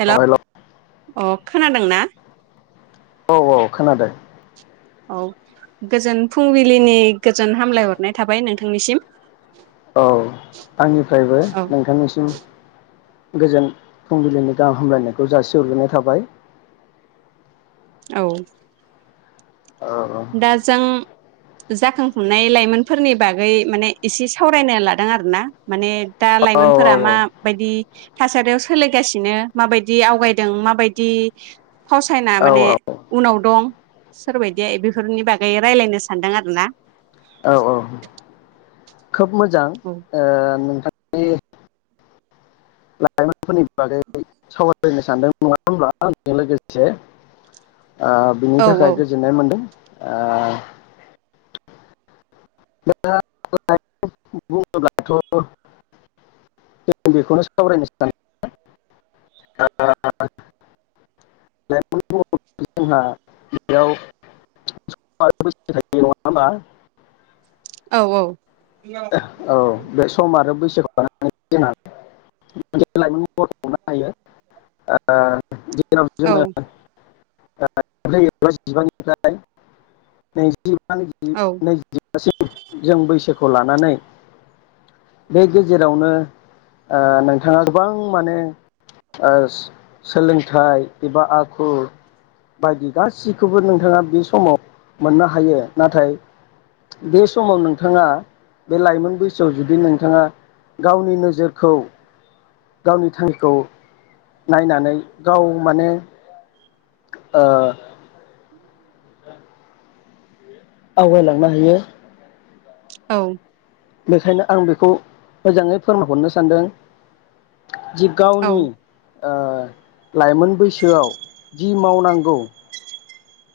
हेल' अ खोनादों ना? औ औ खोनादों औ गोजोन फुंबिलिनि गोजोन हामलायहरनाय थाबाय नोंथांनिसिम। औ आंनिफ्रायबो औ नोंथांनिसिम गोजोन फुंबिलिनि गाहाम हामलायनायखौ जासिहरग्रोनाय थाबाय। औ औ दा जों जाखांफुंनाय लाइमोनफोरनि बागै माने एसे सावरायनो लादों आरो ना माने दा औ लाइमोनफोरा औ माबायदि थासारियाव सोलिगासिनो माबायदि आवगायदों माबायदि। फावसायना औ माने औ उनाव। दं सोरबायदिया बेफो। बेफोरनि बागै रायलायनो सानदों आरो ना। औ औ खोब मोजां नोंथां। लाइमोनफोरनि बागै सावरायनो सानदों नङा होमब्ला आजों लोगोसे। ओ बिनि औ थाखाय गोजोननाय मोनदों। आ। [inaudible] औ औ। औ बे सम आरो बैसोखौ। [inaudible] जेराव औ जोङो। [inaudible] औ [inaudible] दासिम जों बैसोखौ। खौ लानानै बे गेजेरावनो ओ नोंथाङा गोबां माने ओ सो सोलोंथाइ एबा आखु बायदि गाससिखौबो नोंथाङा बे समाव मोननो हायो नाथाय बे समाव नोंथाङा। बे लाइमोन बैसोआव जुदि नोंथाङा गावनि नोजोरखौ। गावनि थांखिखौ नायनानै गाव माने ओ। आवगायलांनो हायो। औ। बेखायनो आं बेखौ मोजाङै फोरमायहरनो सानदों। जि औ गावनि। ओ लाइमोन बैसोआव जि मावनांगौ।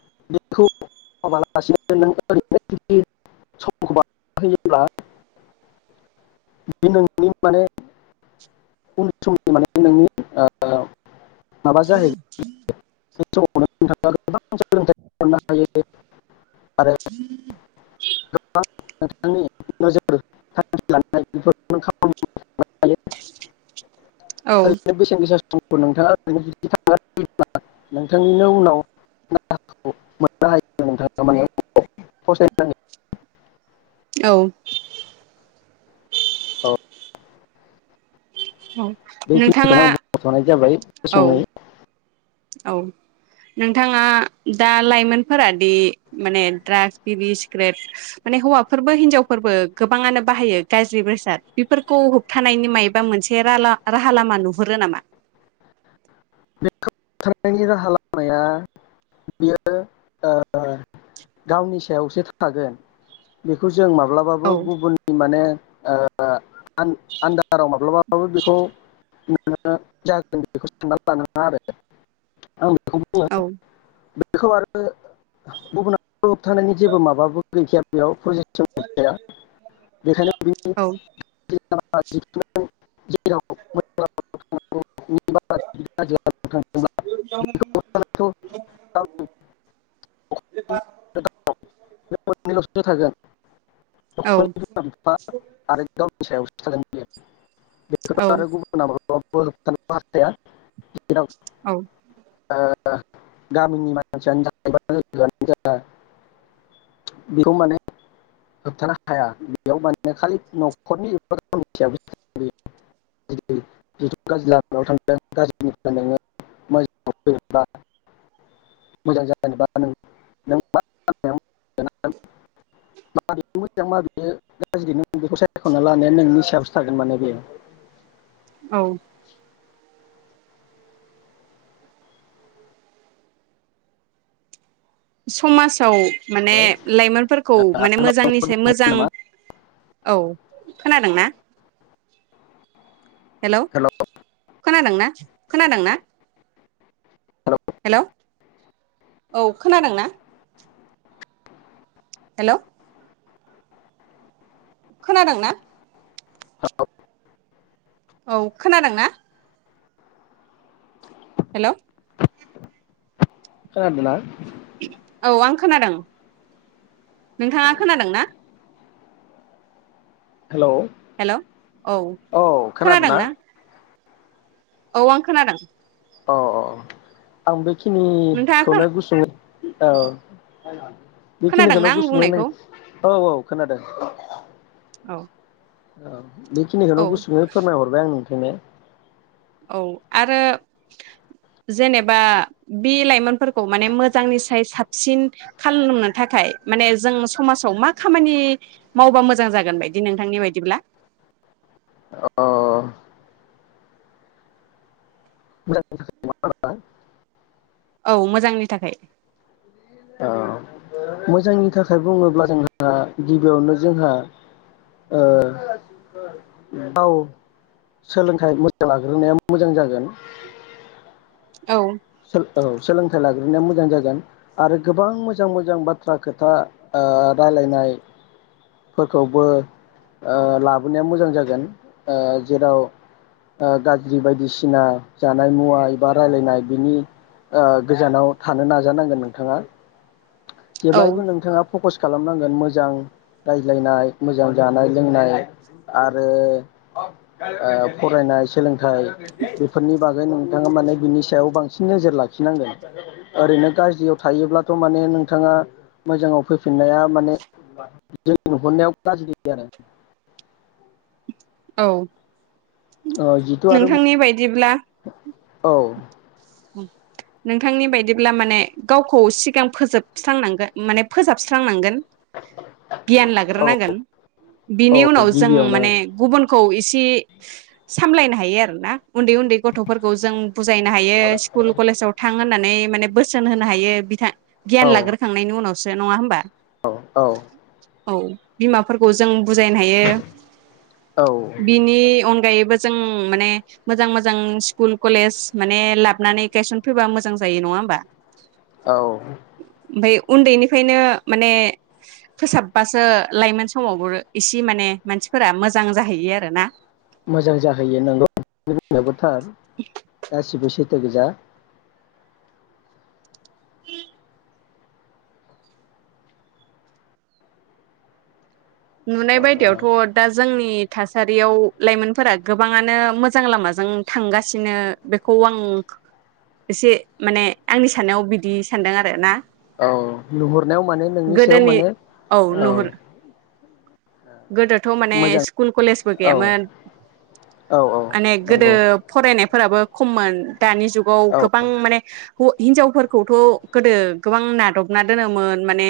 [inaudible] बे नोंनि माने उन समनि माने नोंनि ओ। [unintelligible] [inaudible] गोबां सोलोंथाइ मोननो हायो आरो गोबां। [inaudible] [inaudible] औ [inaudible] [inaudible] औ। औ औ। बेखिनिखौनो नोंथाङा आं बुंथनाय जाबाय औ गुसङै। औ नोंथाङा दा लाइमोनफोरादि माने द्राग्स बिरि सिग्रेट माने हौवाफोरबो हिनजावफोरबो गोबाङानो बाहायो गाज्रि बेसाद बेफोरखौ होबथानायनि मायबा मोनसे राला राहा लामा नुहरो नामा। बेखौ होबथानायनि राहा लामाया बियो। गावनि सायावसो थागोन बेखौ जों माब्लाबाबो औ गुबुननि माने [unintelligible] आन आन्दाराव माब्लाबाबो बेखौ मानोना जागोन बेखौ साननानै लानाङा आरो औ [unintelligible] बेखौ आरो गुबुना खौ होबथानायनि जेबो माबाबो गैखाया बेयाव प्रजेक्ट औ [unintelligible] [unintelligible] [unintelligible] [unintelligible] [unintelligible] द थागोन । औ। आरो [unintelligible] औ बेखौथ आरो गुबुनाबो [unintelligible] औ। [unintelligible] [unintelligible] औ। समाजाव माने लाइमोनफोरखौ माने मोजांनिसाय मोजां औ खोनादोंना? हेलौ। खोनादोंना? खोनादोंना? हेलौ औ खोनादोंना? हेल। खोनादोंना? औ। औ खोनादोंना? हेल। खोनादोना? औ आं खोनादों ।नोंथाङा खोनादों ना? हेलौ हेल' औ खोनादोंना? औ आं खोनादों। अ अ आंबो। नोंथाङा खिनिखौनो खोना गुसुङै औ खोनादोंना बेखिनिखौल आं बुसुङै नो बुंनायखौ औ औ खोनादों औ औ बेखिनिखौनो औ गुसुङै फोरमायहरबाय आं नो [unintelligible] औ आरो जेनेबा बे लाइमोनफोरखौ माने मोजांनिसाय साबसिन खालामनो थाखाय माने जों समाजाव मा खामानि मावबा मोजां जागोन बायदि नोंथांनि बायदिब्ला? अ [unintelligible] औ मोजांनि थाखाय औ मोजांनि थाखाय बुङोब्ला जोंहा गिबियावनो जोंहा ओ गाव सोलोंथाइ मोजां लाग्रोनाया मोजां जागोन औ सो औ सोलोंथाइ लाग्रोनाया मोजां जागोन आरो गोबां मोजां मोजां बाथ्रा खोथा ओ रायलायनाय फोरखौबो ओ लाबोनाया मोजां जागोन ओ जेराव ओ गाज्रि बायदिसिना जानाय मुवा एबा राय्लायनाय बिनि ओ गोजानाव थानो नाजानांगोन नोंथाङा औ जेब्लायबो नोंथाङा फकस खालामनांगोन मोजां रायज्लायनाय मोजां जानाय लोंनाय आरो ओ फरायनाय सोलोंथाइ थाय बेफोरनि बागै नों नोंथाङा माने बिनि सायाव बांसिन नोजोर लाखिनांगोन ओरैनो गाज्रियाव थायोब्लाथ माने नों नोंथाङा मोजाङाव फैफिननाया माने जों नुहुरनायाव गाज्रि आरो औ ओ जिथु आरो नोंथांनि बायदिब्ला औ नोंथांनि बायदिब्ला माने गावखौ सिगां फोजोबस्रांनांगोन माने फोसाबस्रांनांगोन गियान औ लाग्रोनांगोन बिनि औ उनाव जों गिबियावनो माने गुबुन खौ इसे सामलायनो हायो आरोना उन्दै उन्दै गथफोरखौ जों बुजायनो हायो स्कुल कलेजाव थां होनना नानै माने बोसोन होनो हायो बिथां औ गियान लाग्रोखांनायनि उनाव से नङा होमबा? औ औ औ बिमाफोरखौ जों बुजायनो हायो औ बिनि अनगायैबो जों माने मोजां मोजां स्कुल कलेज माने लाब हाबनानै गायसनफ बा मोजां जायो नङा होमबा औ ओमफ्राय उन्दैनिफ्रायनो माने फोसाबबासो लाइमोन समावबो इसे माने मानसिफोरा मोजां जाहैयो आरोना । मोजां जाहोयो नंगौ बुंनायाबो थार गासिबो सै थो गोजा नुनाय बायदियावथ' दा जो जोंनि थासारियाव लाइमोनफोरा गोबाङानो मोजां लामाजों थांगासिनो बेखौ आं एसे माने आंनि साननायाव बिदि सानदों आरो ना औ नुहुरनायाव माने नोंनि सायाव गोदोनि माने औ गोदोथ' माने मोजां स्कुल कलेजबो औ गैयामोन औ औ माने गोदो नंगौ फरायनाय फोराबो खममोन दानि जुगाव औ गोबां माने ह-हिनजावफोरखौथ' गोदो गोबां नादबना दोनोमोन माने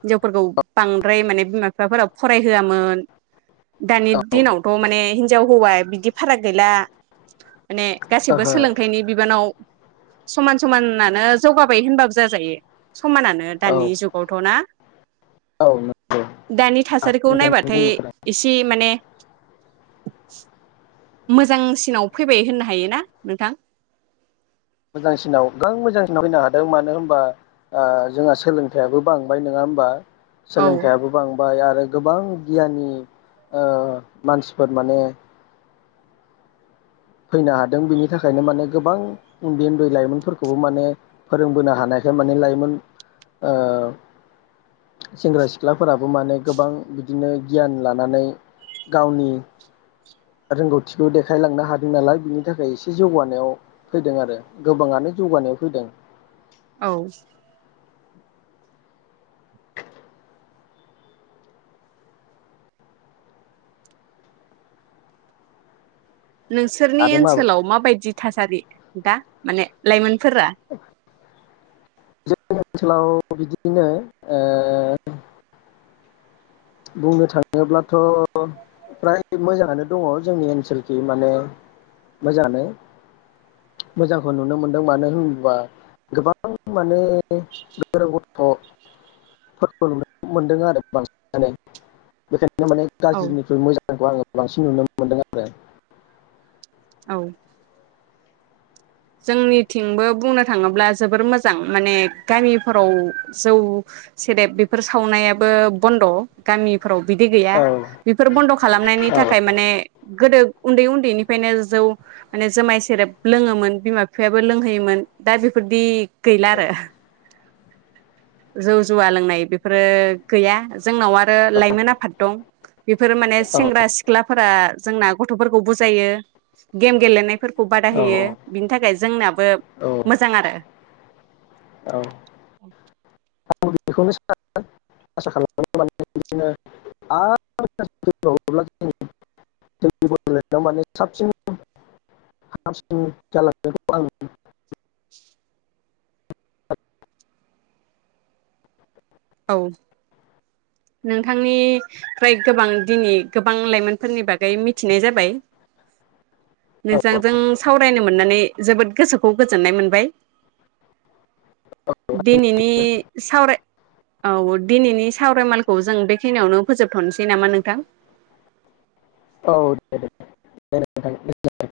हिनजावफोरखौ बांद्राय माने बिमा बिफाफोरा फराय होआमोन दानि औ ओहो दिनावथ' माने हिनजाव हौवा बिदि फाराग गैला माने गासिबो सोलोंथाइनि बिबानाव समान समानानो जौगाबाय होनबाबो जाजायो । समानानो दानि औ जुगावथ' ना? औ नंगौ दानि थास सारिखौ नायबाथाय इसे माने मोजांसिनाव फैबाय होननो हायो ना नोंथां? मोजांसिनाव गोबां मोजांसिनाव फैनो हादों मानो होनबा ओ जोंहा सोलोंथाइयाबो बांबाय नोङा होमबा? औ सोलोंथाइयाबो बांबाय आर रो गोबां गियानि ओ मानसिफोर माने फैनो हादों बिनि थाखायनो माने गोबां उन्दै उन्दै लाइमोनफोरखौबो माने फोरोंबोनो हानायखाय माने लाइमोन ओ सेंग्रा सिख्लाफोराबो माने गोबां बिदिनो गियान लानानै गावनि रोंगौथिखौ देखायलांनो हाद दों नालाय बिनि थाखाय एसे जौगानायाव फैदों आरो गोबाङानो जौगानायाव फैदों । औ नोंसोरनि आरो मा ओनसोलाव माबायदि थासारि? दा माने लाइमोन फोरा [inaudible] जोंनि ओनसोलाव बिदिनो ओ बुंनो थाङोब्लाथ' फ्राय मोजाङानो दङ जोंनि ओनसोलखि माने मोजाङानो मोजांखौ नुनो मोनदों मानो होनोबा गोबां माने गोरों गथ'फोरखौ नुनो मोनदों आरो बांसि नो बेखाय माने औ गाज्रिनिख्रुइ मोजांखौ आङो बांसिन नुनो मोनदों आरो औ जोंनिथिंबो बुंनो थाङोब्ला जोबोर मोजां माने गामिफोराव जौ सेरेब बेफोर सावनायाबो बन्द । गामि फोराव बिदि गैया औ बेफोर बन्द खालामनायनि औ थाखाय माने गोदो उन्दै उन्दै निफायनो जौ माने जोमाय सेरेब लोङोमोन बिमा बिफायाबो लोंहोयोमोन दा बेफोरदि गैला आरो जौ जुवा लोंनाय बेफोरो गैया जोंनाव आरो लाइमोन आफाद दं बेफोरो माने सेंग्रा औ सिख्लाफोरा जोंना गथ'फोरखौ बुजायो गेम गेलेनाय फोरखौ बादाय औ होयो बिनि थाखाय जोंनाबो औ मोजां आरो बेखौ नो सा आसा खालामोन [unintelligible] औ नोंथांनि फ्राय गोबां दिनि गोबां लाइमोनफोरनि बागै मिथिनाय जाबाय औ नोंजांजों सावरायनो मोननानै जोबोद गोसोखौ गोजोननाय मोनबाय दिनिनि सावराय औ दिनिनि सावरायमालखौ जों बेखिनियावनो फोजोबथनोसै नामा नोंथां औ दे दे [unintelligible]